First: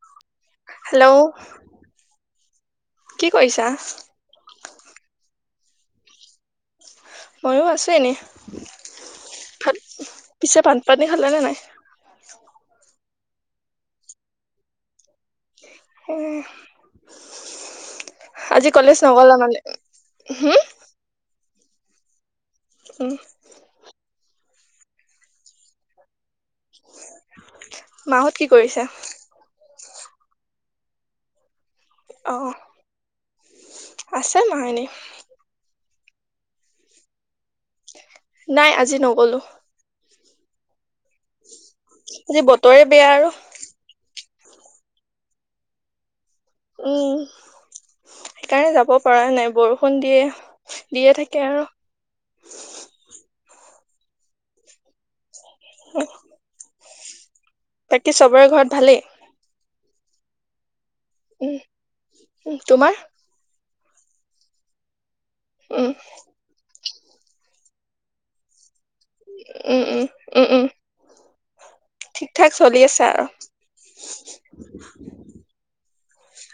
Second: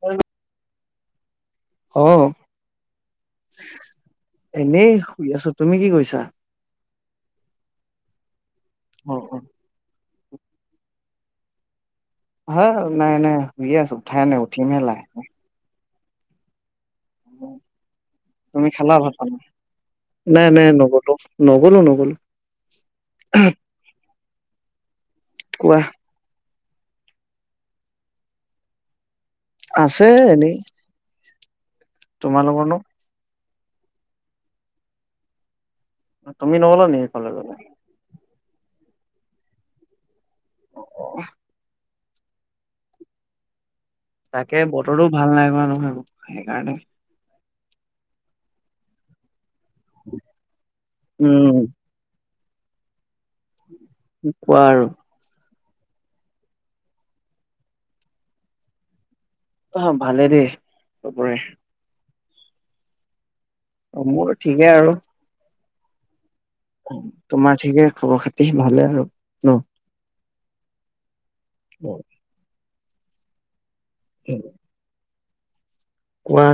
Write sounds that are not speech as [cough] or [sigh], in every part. [unintelligible] Hello অ', কি কৰিছা? এনেই শুই আছো। তুমি কি কইছা? ময়ো আছো এনে। অ', অ'। পিছে [unintelligible] খালানে নাই? হা নাই, নাই। শুইয়ে আছে, ওঠাই নাই। ওঠিমহে লাহেকে। [unintelligible] তুমি আজি খালা কলেজ নগ'লা ভাত-পানী? মানে? নাই, হুম? নাই নগ'লো। নগ'লো, নগ'লো। [unintelligible] কোৱা। মাহত কি কৰিছে? আছে এনেই। অ' তোমালোকেনো? আছে মাৰনি তুমি নগলা নেকি কলেজলে? নাই আজি নগলো। অ'। আজি বতৰে বেয়া আৰু। তাকে বতৰো ভাল নাই নহয়। সেইকাৰণে। উম। সেইকাৰণে যাব পৰা নাই। বৰষুণ দিয়ে দিয়ে থাকে উম আৰু কি কোৱা আৰু। উ বাকী চবৰে ঘৰত ভালেই? অ' ভালে দে। চবৰে। উম, তোমাৰ অ' মোৰ ঠিকেই আৰু। উম। তোমাৰ ঠিকে খবৰ খাতি ভালে? আৰু ন? উম উম। উম উম। উ ঠিক ঠাক চলি আছে আৰু। হেল্ল' কোৱা।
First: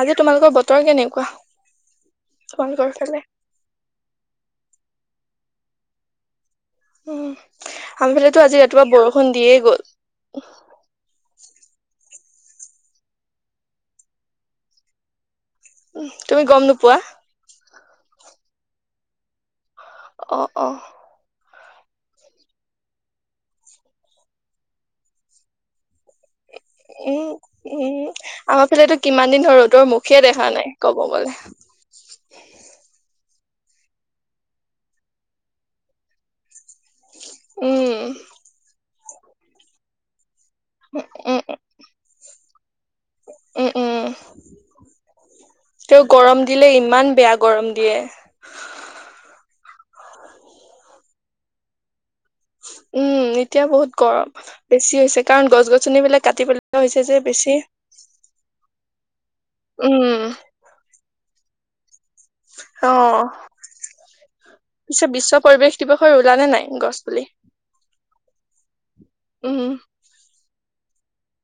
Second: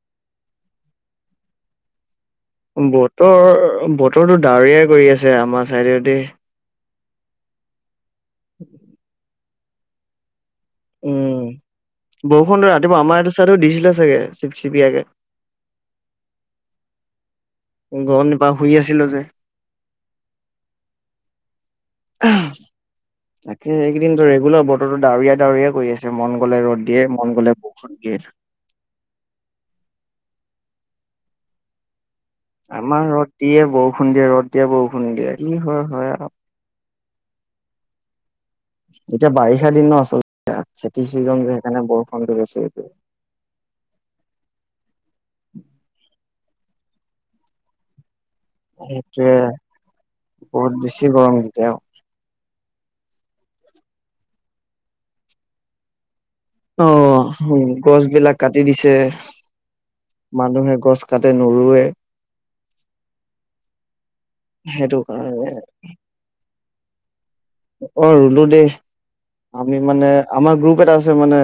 আজি তোমালোকৰ বতৰ কেনেকুৱা? তোমালোকৰ ফালে? বহুতৰ বহুত বতৰটো ডাৱৰীয়াই কৰি আছে আমাৰ চাইদেউ দেই। উম। আমফালেতো আজি ৰাতিপুৱা বৰষু দিয়ে। [inaudible] উম বৰষুণ ৰাতিপুৱা আমাৰ এইটো চাইটো দিছিলে চাগে চিপ চিপিয়াকে। উ তুমি গম নোপোৱা? গম নাপাওঁ, শুই আছিলো যে। অ' অ'। তাকে এইকেইদিন ৰেগুলাৰ বতৰো ডাৱৰীয়া ডাউৰীয়া কৰি আছে। মন গ'লে ৰ'দ দিয়ে মন উম গ'লে বৰষুণ উম, দিয়ে। আমাৰ ফালেতটো কিমান দিন ধৰি ৰদৰ মুখে দেখে হা নাই ক'ব বলে আমাৰ ৰ'দ দিয়ে, বৰষুণ দিয়ে, ৰ'দ দিয়ে, বৰষুণ দিয়ে, কি হয় হয় আৰু। উম। এতিয়া বাৰিষা দিনো আচলতে। এ খেতিৰ উম চিজন যে সেইকাৰণে বৰষুণ দি গৈছে। উম উম তেও গৰম দিলে ইমান বেয়া গৰম দিয়ে সেইটোৱে বহুত বেছি গৰম এতিয়াও আৰু উম এতিয়া বহুত গৰম বেছি হৈছে কাৰণ গছ গছনি বিলাক অ গছ বিলাক কাটি দিছে উম মানুহে গছ কাটে নোৰুৱে অ সেইটো পিছে বিশ্ব কাৰণে পৰিৱেশ দিৱসৰ ৰুলা নে নাই? গছপুলি অ ৰুলো দে। উম আমি মানে আমাৰ গ্ৰুপ এটা আছে মানে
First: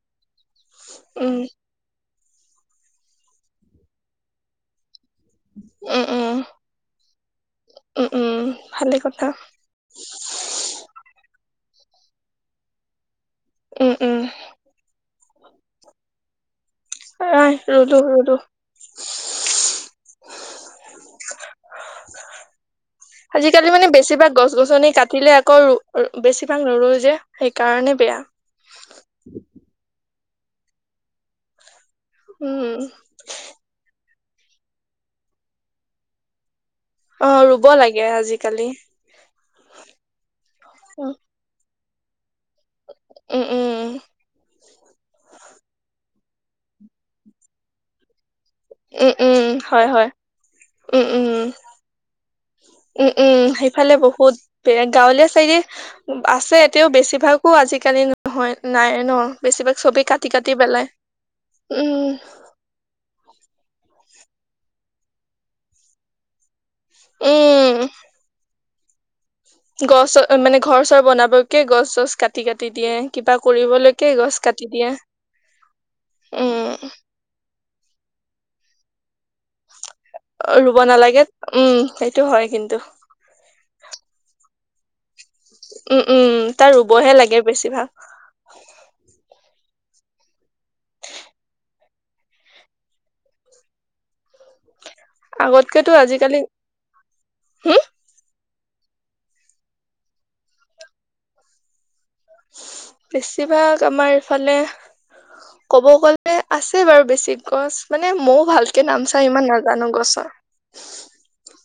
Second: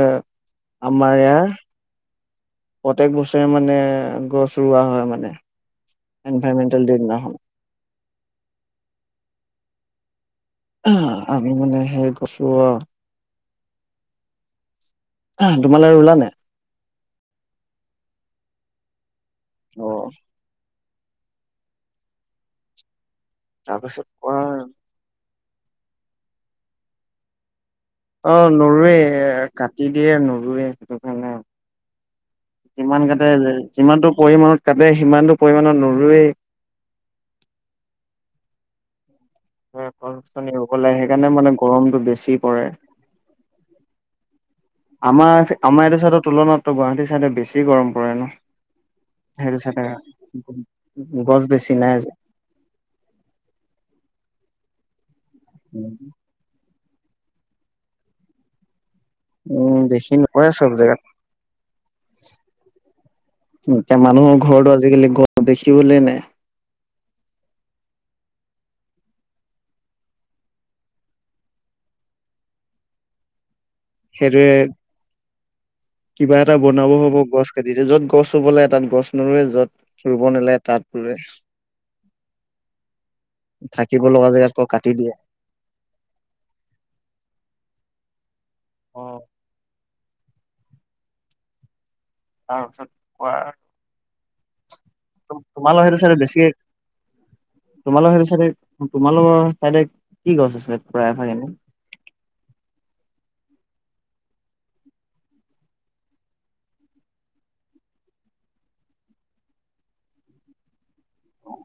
আমাৰ উম ইয়াৰ প্ৰত্যেক বছৰে মানে গছ ৰৱোৱা হয় মানে উম উম এনভাইৰনমেণ্ট দে দিনা খন। উম উম ভালে কথা। আমি মানে সেই গছো অ উম উম তোমালোকে ৰুলা নাই? নাই ৰুলোঁ ৰুলোঁ অ আজিকালি মানে তাৰপিছত বেছিভাগ কোৱা গছ গছনি কাটিলে কৰোঁ বেছিভাগ নুৰো যে সেইকাৰণে বেয়া অ নোৰোৱে কাটি দিয়ে ন ৰুৱে সেইটো কাৰণে। উম যিমান কেইটা যে যিমানটো পৰিমাণত কাটে সিমানটো পৰিমণত নুৰুৱেই অ ৰুব লাগে আজিকালি। গছ-গছনি ৰুব লাগে উম সেইকাৰণে মানে গৰমতটো বেছি পৰে। উম আমাৰ আমাৰ এইটো চাইদত তুলনাতো গুৱাহাটী ছাইডত বেছি গৰম পৰে ন। উম, উম সেইটো চাইডে হয় হয় উম উম গছ বেছি নাই যে। উম উম সেইফালে বহুত পে গাঁওলী হেৰি আছে তেওঁ বেছিভাগো আজিকালি নহয় নাই। ন বেছিভাগ উম, বেছি কাটি নপৰে কাটি চব পেলাই জেগাত। উম, এতিয়া মানুহৰ ঘৰটো আজিকালি গ দেখিবলৈ নাই, উম! গছ মানে ঘৰ চৰ বনাবকে গছ গছ কাটি কাটি দিয়ে কিবা। পৰিৰিবলৈকে গছ সেইটোৱে কাটি দিয়ে, উম! টো য'ত গছ ৰুব লাগে তাত গছ নৰুৱে য'ত ৰুব নালাগে ৰুব তাত ৰুৱে নালাগে উম সেইটো হয় কিন্তু থাকিব লগা জেগাত আকৌ কাটি দিয়ে। উম উম তাৰ ৰুবহে লাগে বেছিভাগ। অ তাৰপিছত কোৱা, তোমালোক আগতকেতো সেইটো ছাইদে আজিকালি বেছিকে হম তোমালোক সেইটো ছাই তোমালোকৰ চাইডে কি গছ আছে প্ৰায় ভাগ এনে, বেছিভাগ আমাৰ ইফালে কব গলে আছে বাৰু বেছি গছ মানে ময়ও ভালকে নামচাম ইমান নাজানো গছৰ অ'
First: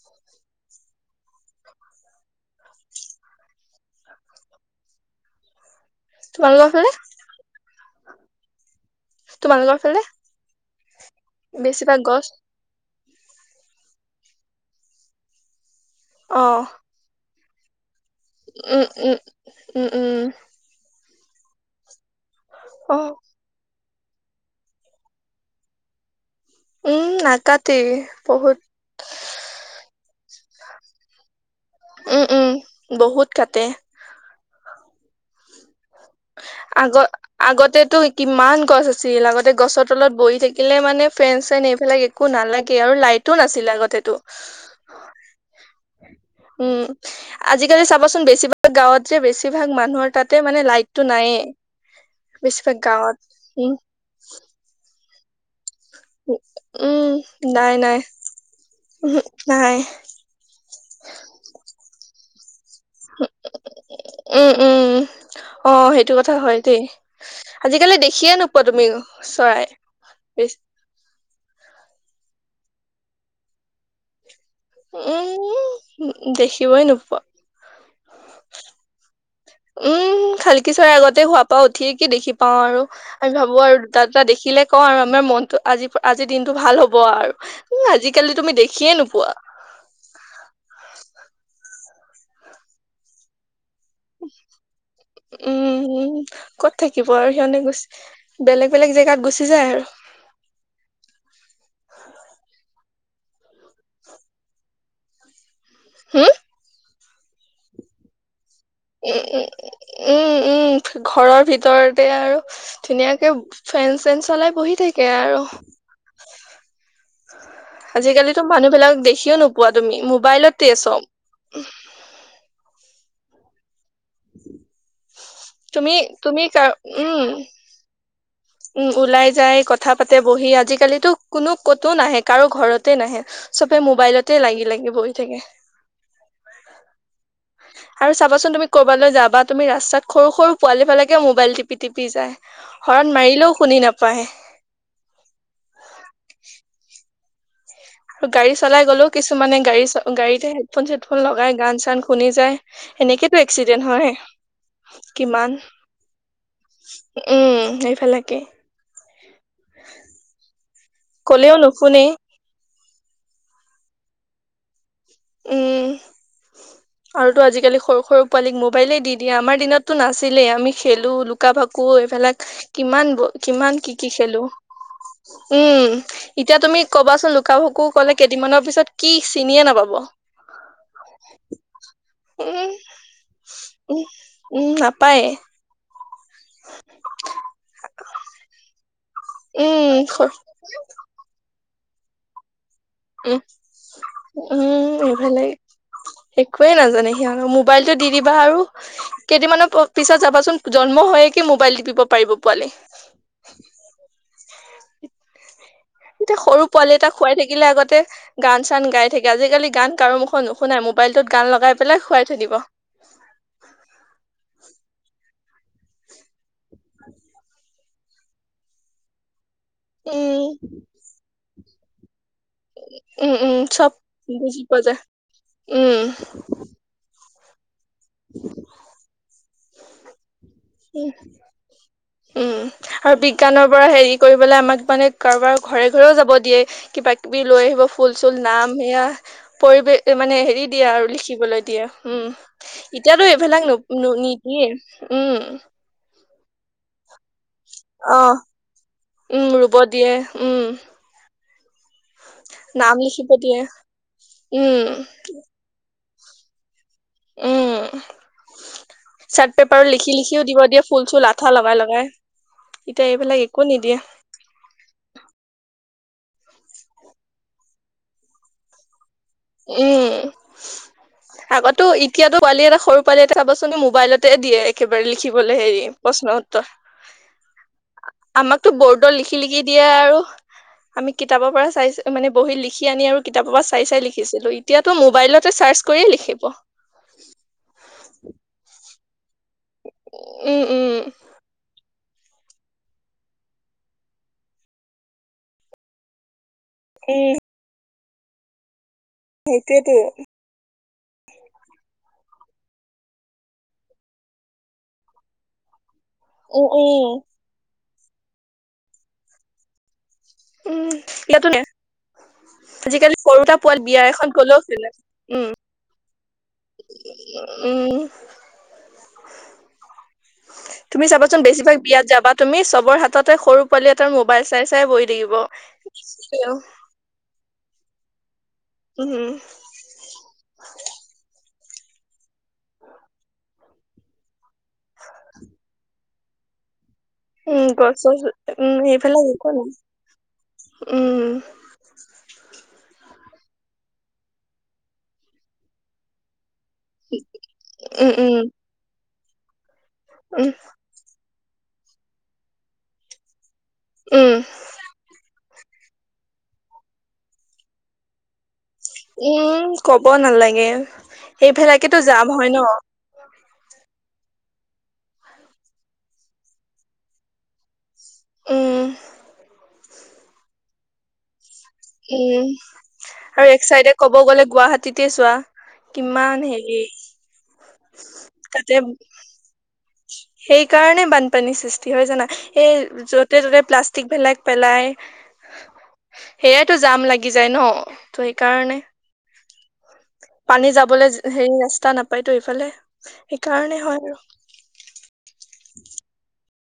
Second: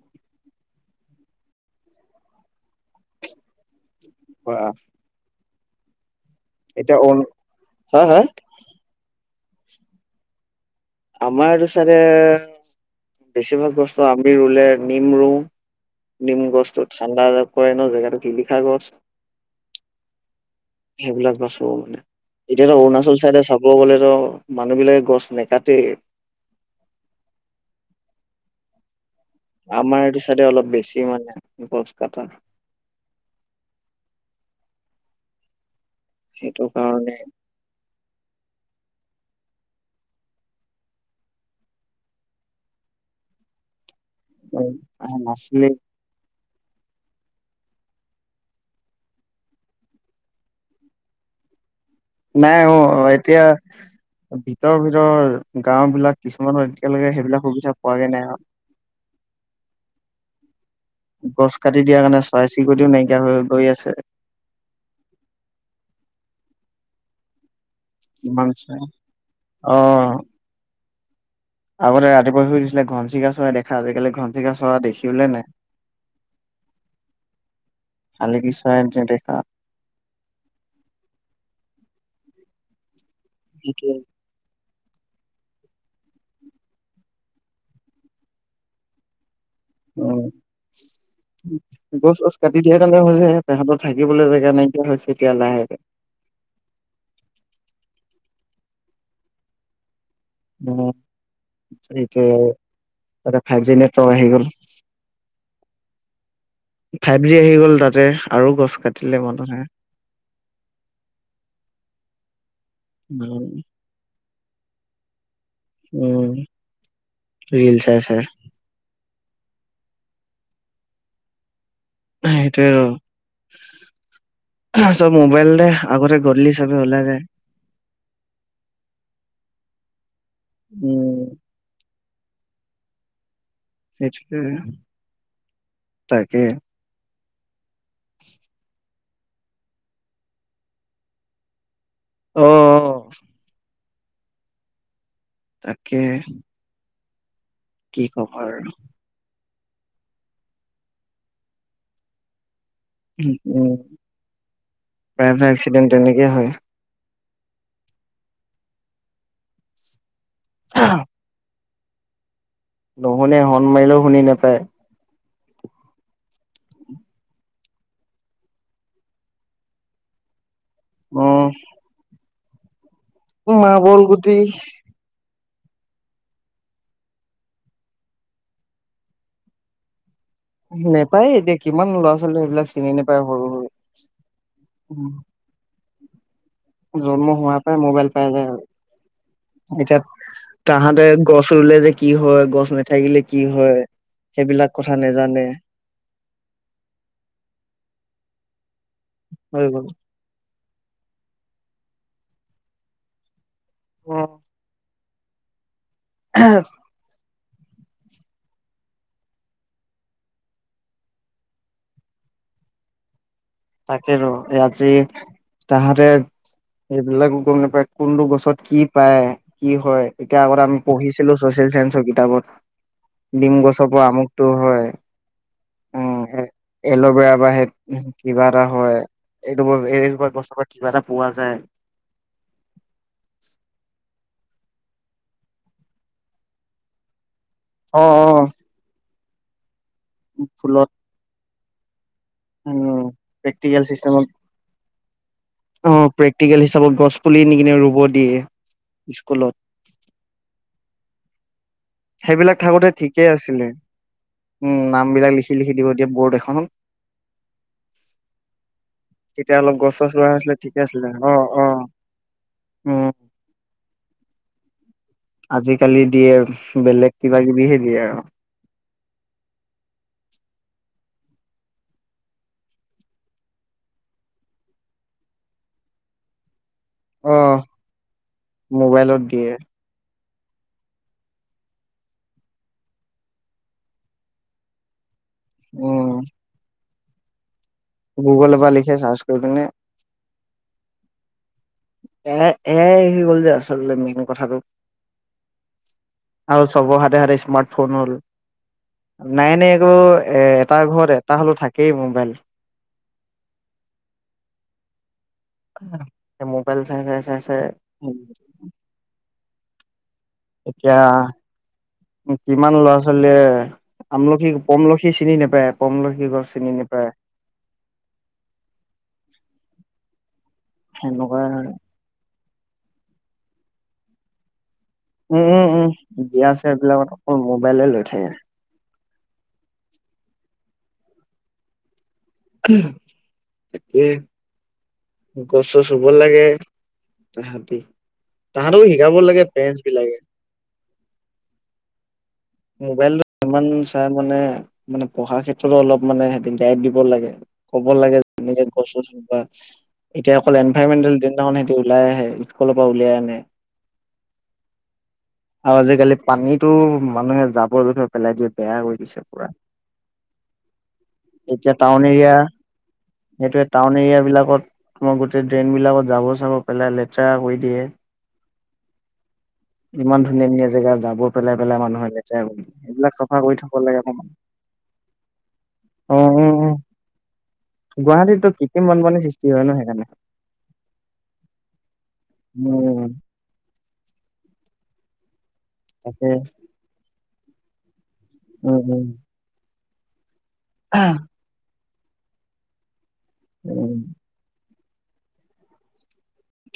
আহ! তোমালোকৰ ফালে হা' হা তোমালোকৰ ফালে আমাৰ আৰু চাৰে বেছিভাগ গছ বেছিভাগ বস্তু আমি ৰুলে নিম ৰুওঁ নিম অ' গসু থঠণ্ড আ কৰে ন জেগাতটো উম উম! উম! উম! উম! সেইবিলাক গছ ৰু মানে, এতিয়া অ' অৰুণাচল চাইডে চাব গলে, মানুহ বিলাকে গছ নে, কাতে, উম নাকাটি বহুত আমাৰ এইটো চাইডে অলপ বেছি মানে, গছ কাটা উম উম বহুত কাটে সেইটো আগ কাৰণে আগতেটো কিমান গছ আছি। চিৰিয়েল আগতে গছৰ তলত বহি থাকিলে মানে ফৰেইন চেৰেইন এইবিলাক একো নালাগে আৰু লাইটো নাছিলে আগতেতো, অ অহ নাছিলে উম আজিকালি চাবাচোন বেছিভাগ গাঁৱত যে বেছিভাগ মানুহৰ তাতে মানে লাইট, টো নাই নাই অ এতিয়া ভিতৰ ভিত ৰ গাও বিলাক কিছুমানৰ এতিয়ালৈকে উম সেইবিলাক সুবিধা নাই পোৱাগে নাই আৰু উহু, নাই গছ কাটি দিয়া কাৰণে, চৰাই চিৰিকটিও নাইকিয়া হৈ গৈ আছে উম - উম অ, সেইটো কথা হয়। তে আজিকালি দেখিয়ে ইমান নোপোৱা চৰাই তুমি চৰাই। অ আগতে ৰাতিপুৱা শুই উথিলে ঘনচিৰিকা চৰাই দেখা আজিকালি ঘন চিৰিকা চৰা দেখিবলৈ নাই। উম দেখিবই নোপোৱা শালিকি চৰাই নেদেখা উম, খালকি চৰাই আগতে খোৱাৰ পৰা উঠিয়ে কি দেখি পাও আৰু। আমি ভাবো আৰু সেইটোৱে দুটা - দুটা দেখিলে কওঁ আৰু আমাৰ মনতো আজি আজি দিনতটো ভাল হ'ব আৰু আজিকালি তুমি দেখিয়ে নোপোৱা। অ, গছ গছ কাটি দিয়া কাৰণে হৈ যে তাহাতৰ উম, কত থাকিব আৰু সিহনে গুছে বেলেগ- বেলেগ জেগাত গুচি যায় আৰু। উম, সেইটো আৰু। ফাইভ জি নেটৱৰ্ক আহি গ'ল। হম, ফাইভ জি আহি গ'ল তাতে। আৰু গছ কাটিলে উম - উম - উম মানুহে। - উম - উম ঘৰৰ ভিতৰতে আৰু ধুনীয়াকে উম ফেন চেন চলাই বহি থাকে আৰু। উম, আজিকালিতো মানুহ বিলাক দেখিও নোপোৱা তুমি ম মবাইলতে চব। সেইটোয়ে আৰু। চব মোবাইলৰে তুমি আগৰে তুমি গধলি কাৰ চবে ওলা যায়। উম উম, ওলাই যায় কথা পা তে বহি আজিকালিতো উম। কোনো কতো নাহে। কাৰো ঘৰতে নাহে চবে মোবাইলতে সেইটোৱে লাগি - লাগি বহি থাকে। তাকে আৰু চাবাচোন তুমি কৰ'বালৈ যাবা তুমি ৰাস্তাত সৰু সৰু পোৱালি বিলাকে মোবাইল টি পি টিপি যায়। অ অ'। শুনি নাপায়। তাকে কি আৰু ক'ব গাড়ী চলাই গ'লেও কিছুমানে গাড়ী চ গাড়ীতে হেডফোন চেডফোন লগাই গান চান শুনি যায়। সেনেকেতো উম, এক্সিডেন্ট হয় প্ৰায় কিমান এক্সিডেণ্ট তেনেকেই হয়। উম, সেইফালাকে। কলেওনো নুশুনে। নুশুনে হৰ্ন মাৰিলেও শুনি নেপায়। উম আৰুটো আজিকালি সৰু সৰু পোৱালীক মোবাইলে দি দিয়ে আমাৰ দিনতটো নাছিলেই আমি খেলো অ লুকা ভাকু এইবিলাক কিমান ব কিমান কি মাৰ্বল কি গুটি খেলো উম এতিয়া তুমি কবাচোন লুকা ভকু কলে কেইদিনমানৰ পিছত কি চিনিয়ে নাপাব নোপায় এতিয়া কিমান ল'ৰা ছোৱালী উম সেইবিলাক চিনি নোপায় সৰু উম উম সৰু নাপায় জন্ম হোৱা প মোবাইল পাই যায় উম এতিয়া তাহাঁতে গছ ৰুলে যে কি হয় গছ নে উম কথা উম নেজানে এইফালে একয়ে নাজানে সিহঁত মোবাইলতটো দি দিবা আৰু হৈ কেইদিনমানৰ গ'ল পিছত যাবাচোন জন্ম হয়য়ে কিে মোবাইল দপিব পাৰিব পোৱালি অ এতিয়া সৰু পোৱালি এটা খোৱাই থাকে থিলে আগতে গান চান গাই থাকে আজিকালি গান কাৰো মুখত নুশুনাই মোবাইলটোত গান লগাই পেলাই খুৱাই থাকিব তাকে ৰ এই আজি তাহাঁতে এইবিলাকো গম নাপায় কোনটো গছত কি পায় কি হয় এতিয়া উম আগত আমি পঢ়িছিলো েল চেঞ্চৰ কিতাপত উম ডিম উম গছৰ চব পৰা আমুকটো বুজি পোৱা হয় যায় উম বাহে কিবা এটা হয় এইটো এই বৰ উ উম আৰু বিজ্ঞানৰ পৰা হেৰি কৰিব আমাক মানে কাৰোবাৰ ঘৰে ঘৰেও যাব দিয়ে কিবা িবি লৈ আহিব অ ফুল অ চুল নাম সেয়া পৰিৱেশ মানে হেৰি ফুলত দিয়া আৰু লিখিবলৈ দিয়য়া উম উম এতিয়াতো এইবিলাক প্ৰেক্টিকেল ন চিষ্টেমত নেকি অ অ প্ৰেকটিকেল হিচাপত গছ পুলি নিিকিননে ৰুব দিয়ে উম স্কুলত ৰুব দিয়ে উম সেইবিলাক থাকোঁতে নাম ঠিকেই লিখিব দিয়ে আছিলে উম নাম বিলাক লিখি লিখি দিব এতিয়া বৰ্ড এখন উম তেতিয়া চাৰ্ট অলপ পেপাৰত গছ চছ লিখি ৰোৱা লিখিও হৈছিলে দিব ঠিকে দিয়ে আছিলে ফুল চুল অ আঠা অ লগাই লগাই, উম এতিয়া এইবিলাক একো নিদিয়ে। আজিকালি দিয়ে বেলেগ কিবা কিবিহে দিয়ে আৰু। উম আগটো এতিয়াতো পোৱালি এটা সৰু পোৱালি এটা চাবাচোন মোবাইলতে দিয়ে একেবাৰে লিখিবলৈ হেৰি প্ৰশ্ন উত্তৰ। অ আমাকতো বৰ্ডত লিখি লিখি দিয়ে আৰু। আমি কিতাপৰ পৰা চাই মানে বহি লিখি আনি আৰু কিতাপৰ পৰা চাই চাই লিখি। দেখিছিলো, এতিয়াতো মোবাইলত। চাৰ্চ কৰিয়েই উম লিখিব। [inaudible] গুগলৰ পৰা [inaudible] উম উম। এ আই আহি গ'ল যে আচলতে মেইন কথাটো। আৰু সকলোৰে হাতে উম হাতে স্মাৰ্ট ফোন হ'ল নাই নাই সেইটোয়েতো কৰি অ' এটা ঘৰত এটা হ'লে থাকেই মোবাইল। [inaudible] এ উম মোবাইল উম চাইছে চাইছে উ উম এতিয়া ইয়াতো নে কিমান ল'ৰা আজিকালি সৰুটা ছোৱালীয়ে পোৱালি বিয়া এখন আমলখি, গ'লেও খেলে। পমলখি চিনি উম, নেপায়, পমলখি কি গছ। চিনি নোপায় উম। তুমি চাবা চোন সেনেকুৱা বেছিভাগ বিয়াত যাবা তুমি চবৰ হাততে সৰু পোৱালি এটাৰ মোবাইল চাই চাই বহি থাকিব। উম উম, বিয়া ছিয়া বিলাকত অকল মোবাইলে লৈ থাকে। উম উম। উম। তাকে। গছোঁ ছোঁ ব লাগে। উম, তাহাঁতি গছ গছ উম, তাহাঁতকো সেই শিকাব বিলাক লাগে একো নাই, পেৰেন্টছ বিলাকে উম। মোবাইলটো ইমান চাই মানে, মানে পঢ়াৰ ক্ষেত্ৰতো অলপ মানে গাইড দিব লাগে। ক'ব উম, লাগে উম, যেনেকে গছ চচ বা এতিয়া উম, অকল এনভাইৰেমেন্তেল সিহঁতি ওলাই আহে, স্কুলৰ পৰা উলিয়াই আনে। উম। আৰু আজিকালি পানীতো মানুহে জাবৰ যুথৰ পেলাই দিয়ে। বেয়া কৰি দিছে পুৰা। উম ক'ব নালাগে, এতিয়া সেইবিলাকেতো যাম হয় ন। আন এৰিয়া বিলাকত তোমাৰ গোটেই ড্ৰেইন বিলাকত জাবৰ চাবৰ পেলাই লেতেৰা কৰি দিয়ে। উম। ইমান ধুনীয়া ধুনীয়া জেগা যাবৰ পেলাই পেলাই মানুহে লেতেৰা উম কৰি দিয়ে এইবিলাক চাফা আৰু কৰি এক থব চাইডে লাগে ক'ব অকমান। গ'লে গুৱাহাটীতে চোৱা কিমান হেৰি গুৱাহাটীতটো কিত্ৰম বানপানীৰ সৃষ্টি। হয় ন সেইকাৰণে সেই কাৰণে বানপানীৰ সৃষ্টি হয় জানা উম। এই য'তে ত'তে প্লাষ্টিক বিলাক পেলাই। তাকে সেইয়তটো যাম লাগে গি যায় ন ত সেইকাৰণে উম উম। [inaudible] পানী যাবলৈ হেৰি ৰাস্তা নাপ পাইটো ইফালে সেইকাৰণে উম হয় আৰু।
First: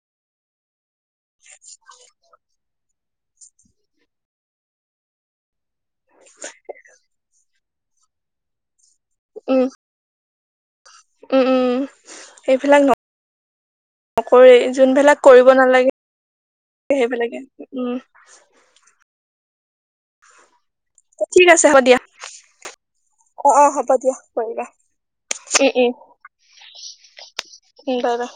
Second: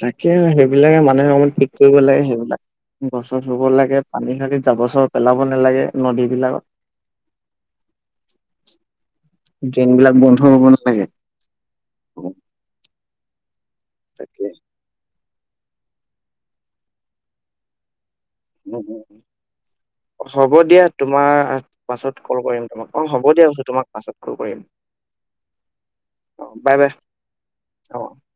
তাকে আৰু সেইবিলাকে মানুহে অকমান ঠিক কৰিব লাগে সেইবিলাক গছ চচ ৰুব লাগে পানী খালি জাবৰ চাবৰ পেলাব নালাগে নদী বিলাকত। উম ড্ৰেইন বিলাক বন্ধ হ'ব ন উম উম, এইবিলাক ন তাকে নকৰেই যোনবেলাক কৰিব নালাগে সেইবিলাকে উম। উম উম, অ' চব হ'ব দিয়া তোমাৰ ঠিক আছে হ'ব দিয়া পাছত কল কৰিম তোমাক অ' হ'ব দিয়া বছো অ তোমাক হ'ব দিয়া পাছত কল কৰিম, কৰিবা উম উম অ' বাই বাই উম অ'। Bye bye